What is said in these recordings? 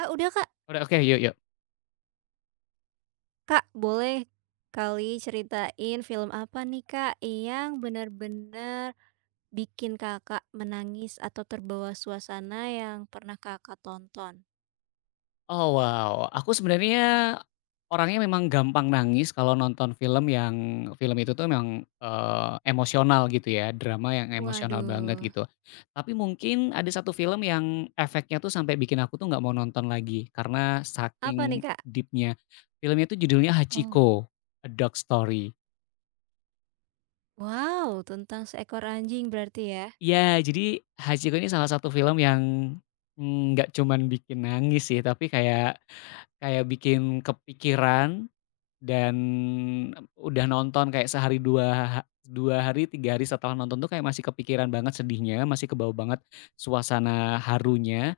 Kak udah, Kak. Udah oke, yuk yuk. Kak, boleh kali ceritain film apa nih, Kak, yang benar-benar bikin Kakak menangis atau terbawa suasana yang pernah Kakak tonton? Oh wow, aku sebenarnya orangnya memang gampang nangis kalau nonton film itu tuh memang, emosional gitu ya, drama yang emosional banget Waduh. gitu. Tapi mungkin ada satu film yang efeknya tuh sampai bikin aku tuh nggak mau nonton lagi karena Apa nih, saking Kak? deepnya. Filmnya tuh judulnya Oh, Hachiko: A Dog Story. wow, tentang seekor anjing berarti ya? Ya jadi Hachiko ini salah satu film yang, nggak cuman bikin nangis sih, tapi kayak kayak bikin kepikiran. Dan, udah nonton kayak sehari, 2 ha 2 hari, 3 hari setelah nonton tuh kayak masih kepikiran banget sedihnya, masih kebawa banget suasana harunya,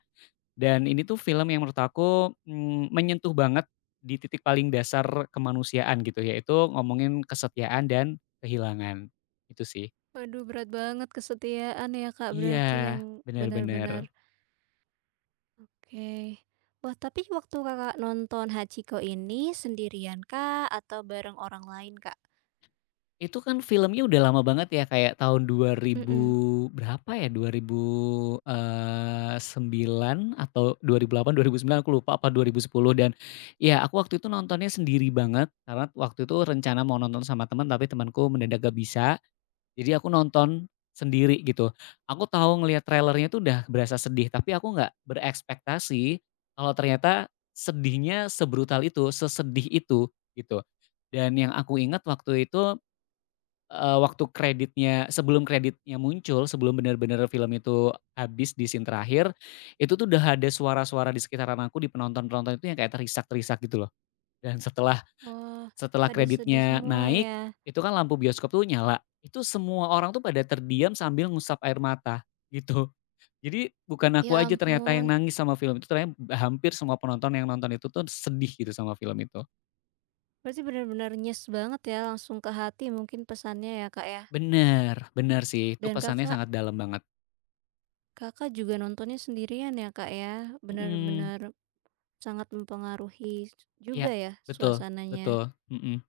dan ini tuh film yang menurut aku, menyentuh banget di titik paling dasar kemanusiaan gitu, yaitu ngomongin kesetiaan dan kehilangan, itu sih. Waduh, berat banget kesetiaan ya Kak, Iya, berarti yang benar-benar. benar-benar oke. Wah, tapi waktu Kakak nonton Hachiko ini sendirian kak atau bareng orang lain, Kak? Itu kan filmnya udah lama banget ya, kayak tahun 2000 Mhm. berapa ya, 2000, 9 atau 2008, 2009 aku lupa apa 2010. Dan ya, aku waktu itu nontonnya sendiri banget karena waktu itu rencana mau nonton sama teman tapi temanku mendadak gak bisa, jadi aku nonton sendiri gitu. Aku tahu ngelihat trailernya tuh udah berasa sedih tapi aku nggak berekspektasi kalau ternyata sedihnya sebrutal itu, sesedih itu gitu. Dan yang aku ingat waktu itu, waktu kreditnya, sebelum kreditnya muncul, sebelum benar-benar film itu habis di scene terakhir, itu tuh udah ada suara-suara di sekitaran aku, di penonton-penonton itu yang kayak terisak-terisak gitu loh. Dan setelah Wah, setelah pada sedih kreditnya semua naik, ya. itu kan lampu bioskop tuh nyala, itu semua orang tuh pada terdiam sambil ngusap air mata, gitu. Jadi bukan Ya aku aja ternyata ampun. yang nangis sama film itu, ternyata hampir semua penonton yang nonton itu tuh sedih gitu sama film itu. Berarti benar-benar nyes banget ya, langsung ke hati mungkin pesannya ya, Kak ya. Bener bener sih, itu Dan pesannya Kakak sangat dalam banget. Kakak juga nontonnya sendirian ya, Kak ya. Mhm. Benar-benar sangat mempengaruhi juga Iya, ya betul suasananya. betul, mhm,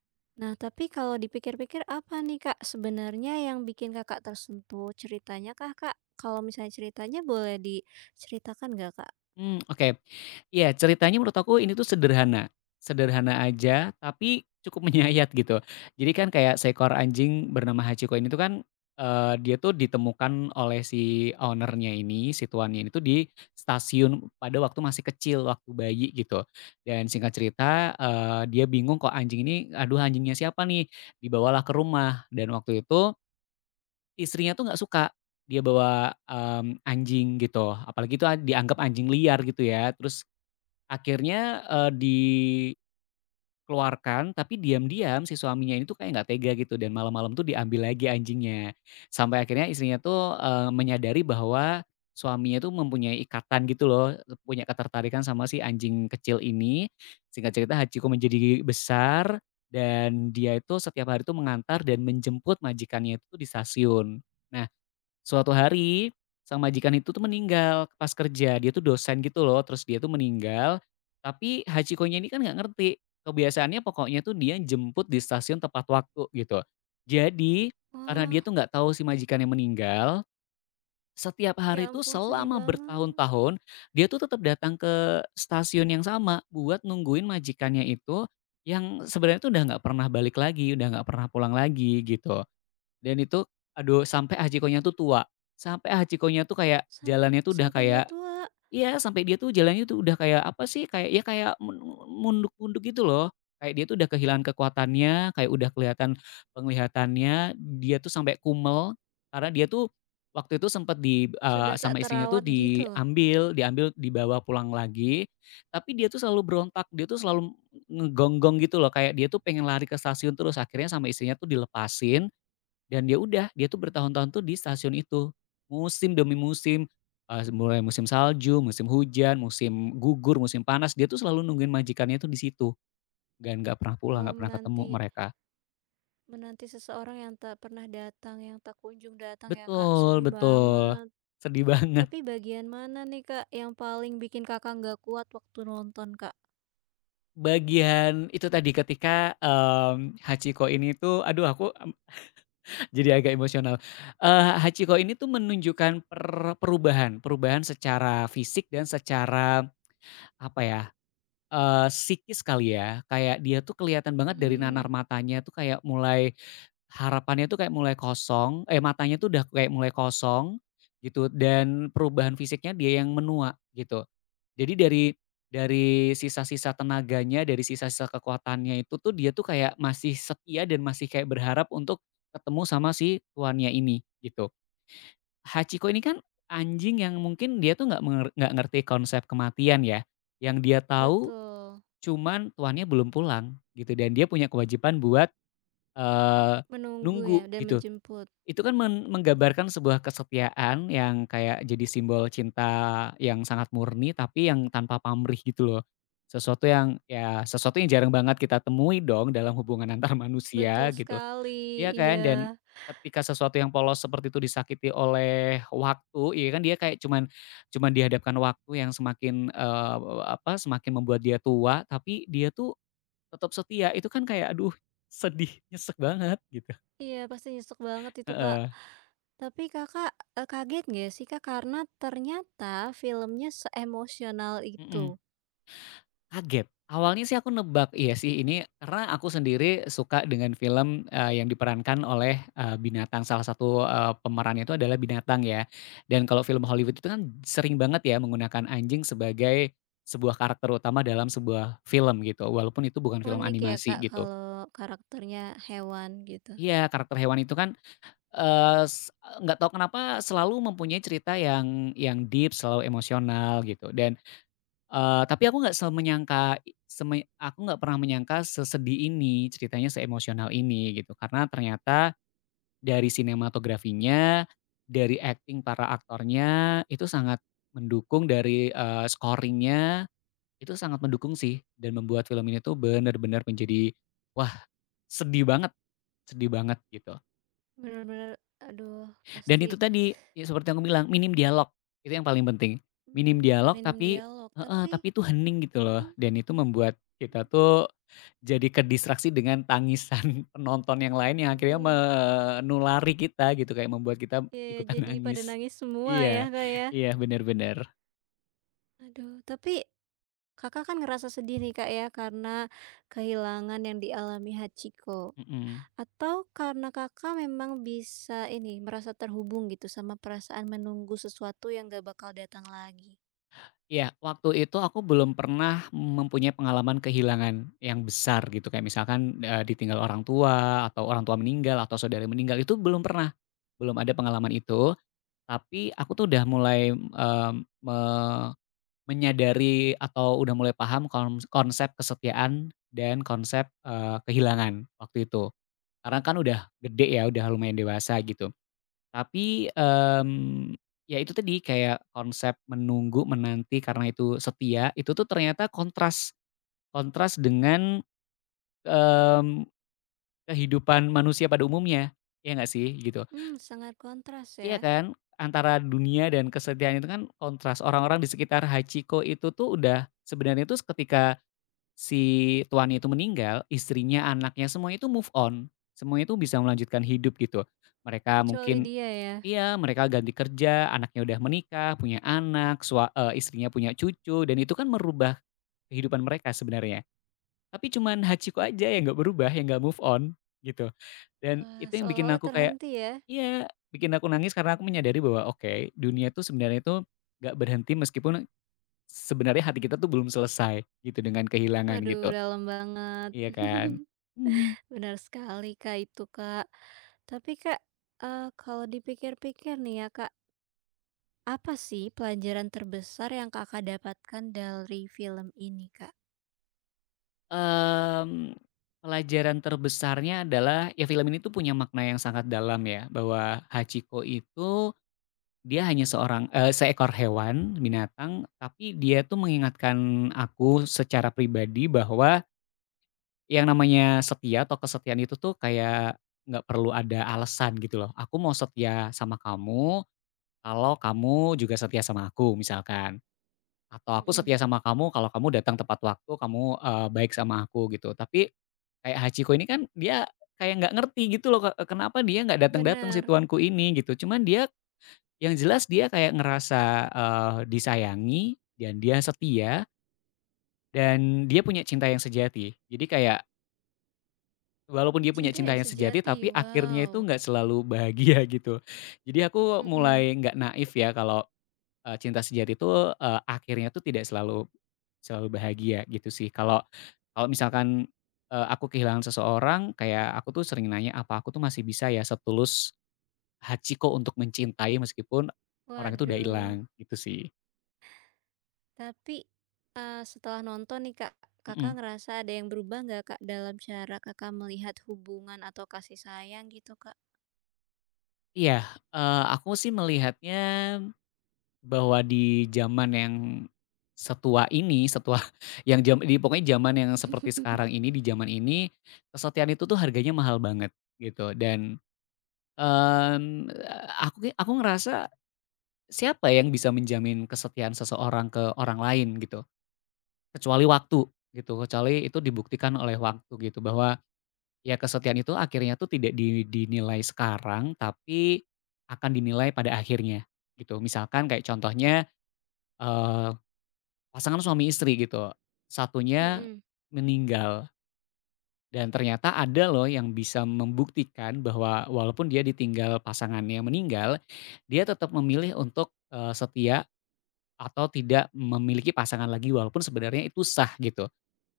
Nah, tapi kalau dipikir-pikir apa nih, Kak, sebenarnya yang bikin Kakak tersentuh? Ceritanya kak Kak? Kalau misalnya ceritanya boleh diceritakan nggak, Kak? Oke. Iya, ceritanya menurut aku ini tuh sederhana, sederhana aja tapi cukup menyayat gitu. Jadi kan kayak seekor anjing bernama Hachiko ini tuh kan, dia tuh ditemukan oleh si ownernya ini, si tuannya ini tuh di stasiun pada waktu masih kecil, waktu bayi gitu. Dan singkat cerita, dia bingung kok anjing ini, "Aduh, anjingnya siapa nih?" Dibawalah ke rumah dan waktu itu istrinya tuh nggak suka, dia bawa, anjing gitu, apalagi itu dianggap anjing liar gitu ya, terus akhirnya, dikeluarkan tapi diam-diam si suaminya ini tuh kayak nggak tega gitu dan malam-malam tuh diambil lagi anjingnya. Sampai akhirnya istrinya tuh, menyadari bahwa suaminya tuh mempunyai ikatan gitu loh, punya ketertarikan sama si anjing kecil ini. Singkat cerita Hachiko menjadi besar dan dia itu setiap hari tuh mengantar dan menjemput majikannya itu di stasiun. Nah, suatu hari, sang majikan itu tuh meninggal pas kerja, dia tuh dosen gitu loh, terus dia tuh meninggal, tapi Hachiko nya ini kan nggak ngerti. Kebiasaannya pokoknya tuh dia jemput di stasiun tepat waktu gitu. Jadi, karena dia Wah, tuh nggak tahu si majikannya meninggal, setiap ya hari tuh ampun, sedih selama banget. bertahun-tahun, dia tuh tetap datang ke stasiun yang sama buat nungguin majikannya itu yang sebenarnya tuh udah nggak pernah balik lagi, udah nggak pernah pulang lagi gitu. Dan itu, aduh, sampai Hachiko-nya tuh tua, sampai Hachiko-nya tuh kayak Sam- jalannya tuh udah sampai dia kayak, tua. iya, sampai dia tuh jalannya tuh udah kayak apa sih, kayak ya kayak munduk-munduk gitu loh. Kayak dia tuh udah kehilangan kekuatannya, kayak udah kelihatan penglihatannya, dia tuh sampai kumel karena dia tuh waktu itu sempat Sudah tak sama istrinya tuh terawat gitu, diambil diambil dibawa pulang lagi, tapi dia tuh selalu berontak, dia tuh selalu ngegonggong gitu loh, kayak dia tuh pengen lari ke stasiun terus, akhirnya sama istrinya tuh dilepasin dan dia udah, dia tuh bertahun-tahun tuh di stasiun itu. Musim demi musim, mulai musim salju, musim hujan, musim gugur, musim panas, dia tuh selalu nungguin majikannya tuh di situ, dan nggak pernah pulang, nggak pernah ketemu menanti mereka. menanti seseorang yang tak pernah datang, yang tak kunjung datang ya, Kak, Betul sedih betul, banget. sedih banget. Tapi bagian mana nih, Kak, yang paling bikin Kakak nggak kuat waktu nonton, Kak? Bagian itu tadi ketika, Hachiko ini tuh, aduh, aku, jadi agak emosional. Hachiko ini tuh menunjukkan perubahan perubahan secara fisik dan secara, apa ya, psikis kali ya, kayak dia tuh kelihatan banget dari Mmm, nanar matanya tuh kayak mulai harapannya tuh kayak mulai kosong, eh, matanya tuh udah kayak mulai kosong gitu dan perubahan fisiknya dia yang menua gitu. Jadi dari sisa-sisa tenaganya, dari sisa-sisa kekuatannya itu tuh dia tuh kayak masih setia dan masih kayak berharap untuk ketemu sama si tuannya ini gitu. Hachiko ini kan anjing yang mungkin dia tuh nggak ngerti konsep kematian ya, yang dia tahu betul, cuman tuannya belum pulang gitu dan dia punya kewajiban buat, eee, menunggu ya nunggu dan gitu. menjemput. Itu kan menggambarkan sebuah kesetiaan yang kayak jadi simbol cinta yang sangat murni tapi yang tanpa pamrih gitu loh. Sesuatu yang jarang banget kita temui dong dalam hubungan antar Betul manusia gitu, sekali, iya kan? Dan iya. ketika sesuatu yang polos seperti itu disakiti oleh waktu, iya kan dia kayak cuman cuman dihadapkan waktu yang semakin, apa, semakin membuat dia tua tapi dia tuh tetap setia, itu kan kayak aduh, sedih, nyesek banget gitu. Iya, pasti nyesek banget itu, Kak. Heeh, Tapi Kakak, kaget nggak sih, Kak, karena ternyata filmnya seemosional itu? mhm, kaget. Awalnya sih aku nebak, iya sih ini karena aku sendiri suka dengan film, yang diperankan oleh, binatang. Salah satu, pemerannya itu adalah binatang ya. Dan kalau film Hollywood itu kan sering banget ya menggunakan anjing sebagai sebuah karakter utama dalam sebuah film gitu, walaupun itu bukan film Unik ya animasi Kak, gitu. kalau karakternya hewan gitu. Iya, karakter hewan itu kan Eee, s nggak tahu kenapa selalu mempunyai cerita yang deep, selalu emosional gitu dan, tapi aku nggak pernah menyangka sesedih ini, ceritanya seemosional ini gitu. Karena ternyata dari sinematografinya, dari acting para aktornya, itu sangat mendukung dari, scoring itu sangat mendukung sih dan membuat film ini tuh benar-benar menjadi, wah, sedih banget sedih banget gitu. Bener-bener aduh Dan pasti, itu tadi, ya seperti yang aku bilang, minim dialog, itu yang paling penting. Minim mmm, dialog minim tapi, dialog heeh, tapi tapi itu hening gitu loh, mhm, dan itu membuat kita tuh jadi kedistraksi dengan tangisan penonton yang lain yang akhirnya mmm, menulari kita gitu, kayak membuat kita iya iya, ikutan jadi pada nangis. nangis semua ya Iya Kak ya? iya, benar-benar. Aduh, tapi Kakak kan ngerasa sedih nih Kak ya karena kehilangan yang dialami Hachiko, atau karena Kakak memang bisa ini, merasa terhubung gitu sama perasaan menunggu sesuatu yang gak bakal datang lagi? Iya, waktu itu aku belum pernah mempunyai pengalaman kehilangan yang besar gitu, kayak misalkan, ditinggal orang tua, atau orang tua meninggal, atau saudara meninggal, itu belum pernah. Belum ada pengalaman itu, tapi aku tuh udah mulai, eee, me menyadari atau udah mulai paham konsep kesetiaan dan konsep, kehilangan waktu itu. Karena kan udah gede ya, udah lumayan dewasa gitu. Tapi, ya itu tadi kayak konsep menunggu, menanti karena itu setia, itu tuh ternyata kontras, kontras dengan, mmm, kehidupan manusia pada umumnya, ya nggak sih? Gitu. Mmm, sangat kontras Iya ya, kan? Antara dunia dan kesetiaan itu kan kontras, orang-orang di sekitar Hachiko itu tuh udah sebenarnya tuh ketika si tuan itu meninggal, istrinya, anaknya, semua itu move on, semuanya itu bisa melanjutkan hidup gitu. Mereka kecuali mungkin. dia ya. Iya, mereka ganti kerja, anaknya udah menikah, punya anak, istrinya punya cucu, dan itu kan merubah kehidupan mereka sebenarnya. Tapi cuman Hachiko aja yang nggak berubah, yang nggak move on, gitu. Dan Wah, itu yang bikin seolah-olah aku kayak, terhenti ya? iya, bikin aku nangis karena aku menyadari bahwa oke, dunia tuh sebenarnya itu nggak berhenti meskipun sebenarnya hati kita tuh belum selesai gitu dengan kehilangan Waduh, gitu, dalam banget. iya kan? Mhm. Benar sekali, Kak, itu, Kak. Tapi, Kak, kalau dipikir-pikir nih ya, Kak, apa sih pelajaran terbesar yang Kakak dapatkan dari film ini, Kak? Mmm, Pelajaran terbesarnya adalah ya film ini tuh punya makna yang sangat dalam ya, bahwa Hachiko itu dia hanya seorang seekor hewan, binatang, tapi dia tuh mengingatkan aku secara pribadi bahwa yang namanya setia atau kesetiaan itu tuh kayak nggak perlu ada alasan gitu loh. Aku mau setia sama kamu kalau kamu juga setia sama aku misalkan. Atau aku setia Mhm, sama kamu kalau kamu datang tepat waktu, kamu, baik sama aku gitu. Tapi kayak Hachiko ini kan dia kayak nggak ngerti gitu loh, kenapa dia nggak datang-datang si benar, tuanku ini gitu. Cuman dia yang jelas dia kayak ngerasa, disayangi dan dia setia dan dia punya cinta yang sejati. Jadi kayak walaupun dia punya cinta cinta yang yang sejati sejati, tapi akhirnya wow, itu nggak selalu bahagia gitu. Jadi aku mhm, mulai nggak naif ya kalau cinta sejati itu, akhirnya tuh tidak selalu selalu bahagia gitu sih. Kalau kalau misalkan, aku kehilangan seseorang, kayak aku tuh sering nanya, "Apa aku tuh masih bisa ya setulus Hachiko untuk mencintai meskipun orang itu udah waduh. hilang?" Gitu sih. Tapi, setelah nonton nih, Kak, Kakak Mhm. ngerasa ada yang berubah nggak, Kak, dalam cara Kakak melihat hubungan atau kasih sayang gitu, Kak? Iya, aku sih melihatnya bahwa di zaman yang setua ini, setua yang jam di pokoknya zaman yang seperti sekarang ini, di zaman ini, kesetiaan itu tuh harganya mahal banget gitu dan, Mmm, aku ngerasa siapa yang bisa menjamin kesetiaan seseorang ke orang lain gitu, kecuali waktu gitu, kecuali itu dibuktikan oleh waktu gitu bahwa ya kesetiaan itu akhirnya tuh tidak dinilai sekarang, tapi akan dinilai pada akhirnya gitu. Misalkan kayak contohnya, eee, pasangan suami istri gitu, satunya Mhm meninggal dan ternyata ada loh yang bisa membuktikan bahwa walaupun dia ditinggal pasangannya meninggal, dia tetap memilih untuk, setia atau tidak memiliki pasangan lagi walaupun sebenarnya itu sah gitu,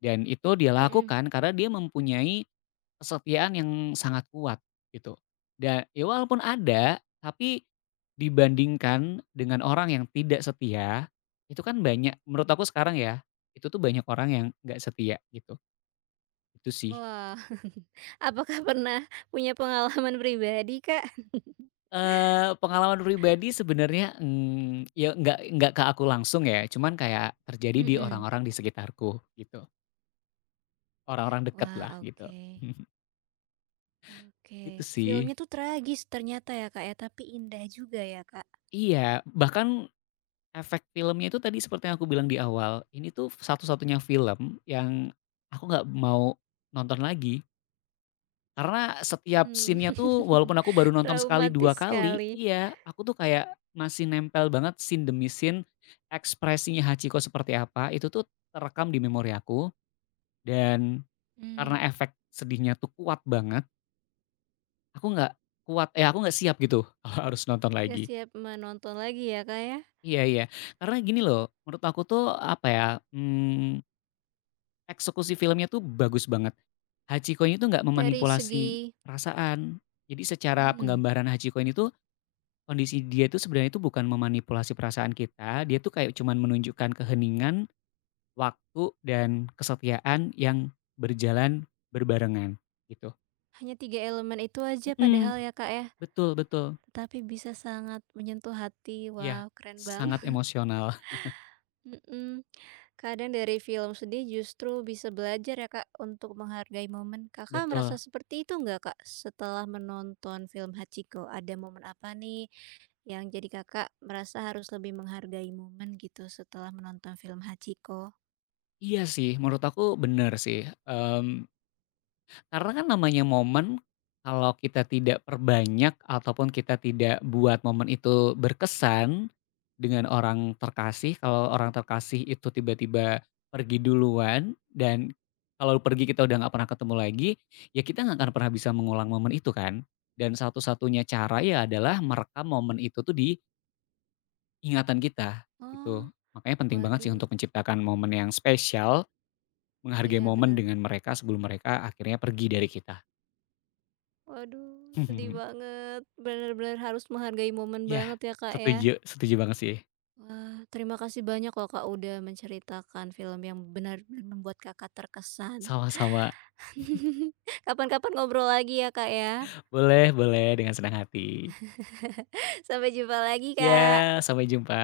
dan itu dia mhm. lakukan karena dia mempunyai kesetiaan yang sangat kuat gitu. Dan ya walaupun ada, tapi dibandingkan dengan orang yang tidak setia, itu kan banyak menurut aku sekarang ya, itu tuh banyak orang yang nggak setia gitu, itu sih. Wah, apakah pernah punya pengalaman pribadi, Kak? Pengalaman pribadi sebenarnya, ya nggak ke aku langsung ya, cuman kayak terjadi di Mhm. orang-orang di sekitarku gitu, orang-orang Wah, dekatlah gitu. oke oke. Itu sih. Filmnya tuh tragis ternyata ya, Kak, ya, tapi indah juga ya, Kak? Iya, bahkan efek filmnya itu tadi seperti yang aku bilang di awal, ini tuh satu-satunya film yang aku nggak mau nonton lagi. Karena setiap Mmm, scene-nya tuh walaupun aku baru nonton sekali, traumatis 2 kali sekali. iya, aku tuh kayak masih nempel banget scene demi scene, ekspresinya Hachiko seperti apa, itu tuh terekam di memori aku dan Mmm, karena efek sedihnya tuh kuat banget, aku nggak kuat, eh, aku nggak siap gitu kalau harus nonton nggak lagi. siap menonton lagi ya, Kak, ya? Iya iya, karena gini loh, menurut aku tuh apa ya, mmm, eksekusi filmnya tuh bagus banget. Hachiko ini tuh nggak Dari memanipulasi segi perasaan. Jadi secara mmm, penggambaran Hachiko ini tuh Kondisi dia itu sebenarnya itu bukan memanipulasi perasaan kita, dia tuh kayak cuman menunjukkan keheningan, waktu, dan kesetiaan yang berjalan berbarengan, gitu. hanya tiga elemen itu aja Mhm, padahal ya, Kak, ya, betul betul. tetapi bisa sangat menyentuh hati. Iya, Wow, keren banget. sangat emosional. Mhm. Kadang dari film sedih justru bisa belajar ya Kak, untuk menghargai momen. Kakak merasa Betul. seperti itu nggak Kak, setelah menonton film Hachiko? Ada momen apa nih, yang jadi Kakak merasa harus lebih menghargai momen gitu setelah menonton film Hachiko? Iya sih, menurut aku bener sih, karena kan namanya momen, kalau kita tidak perbanyak ataupun kita tidak buat momen itu berkesan dengan orang terkasih, kalau orang terkasih itu tiba-tiba pergi duluan dan kalau pergi kita udah nggak pernah ketemu lagi, ya kita nggak akan pernah bisa mengulang momen itu kan. Dan satu-satunya cara ya adalah merekam momen itu tuh di ingatan kita gitu. Oh, Makanya penting banget sih waduh, untuk menciptakan momen yang spesial, menghargai iya momen bener. dengan mereka sebelum mereka akhirnya pergi dari kita. Waduh, sedih banget. Bener-bener harus menghargai momen Iya, banget ya Kak ya. setuju setuju banget sih. Wah, terima kasih banyak loh Kak, udah menceritakan film yang benar-benar membuat Kakak terkesan. Sama-sama. Kapan-kapan ngobrol lagi ya, Kak, ya. Boleh boleh, dengan senang hati. Sampai jumpa lagi, Iya, Kak. sampai jumpa.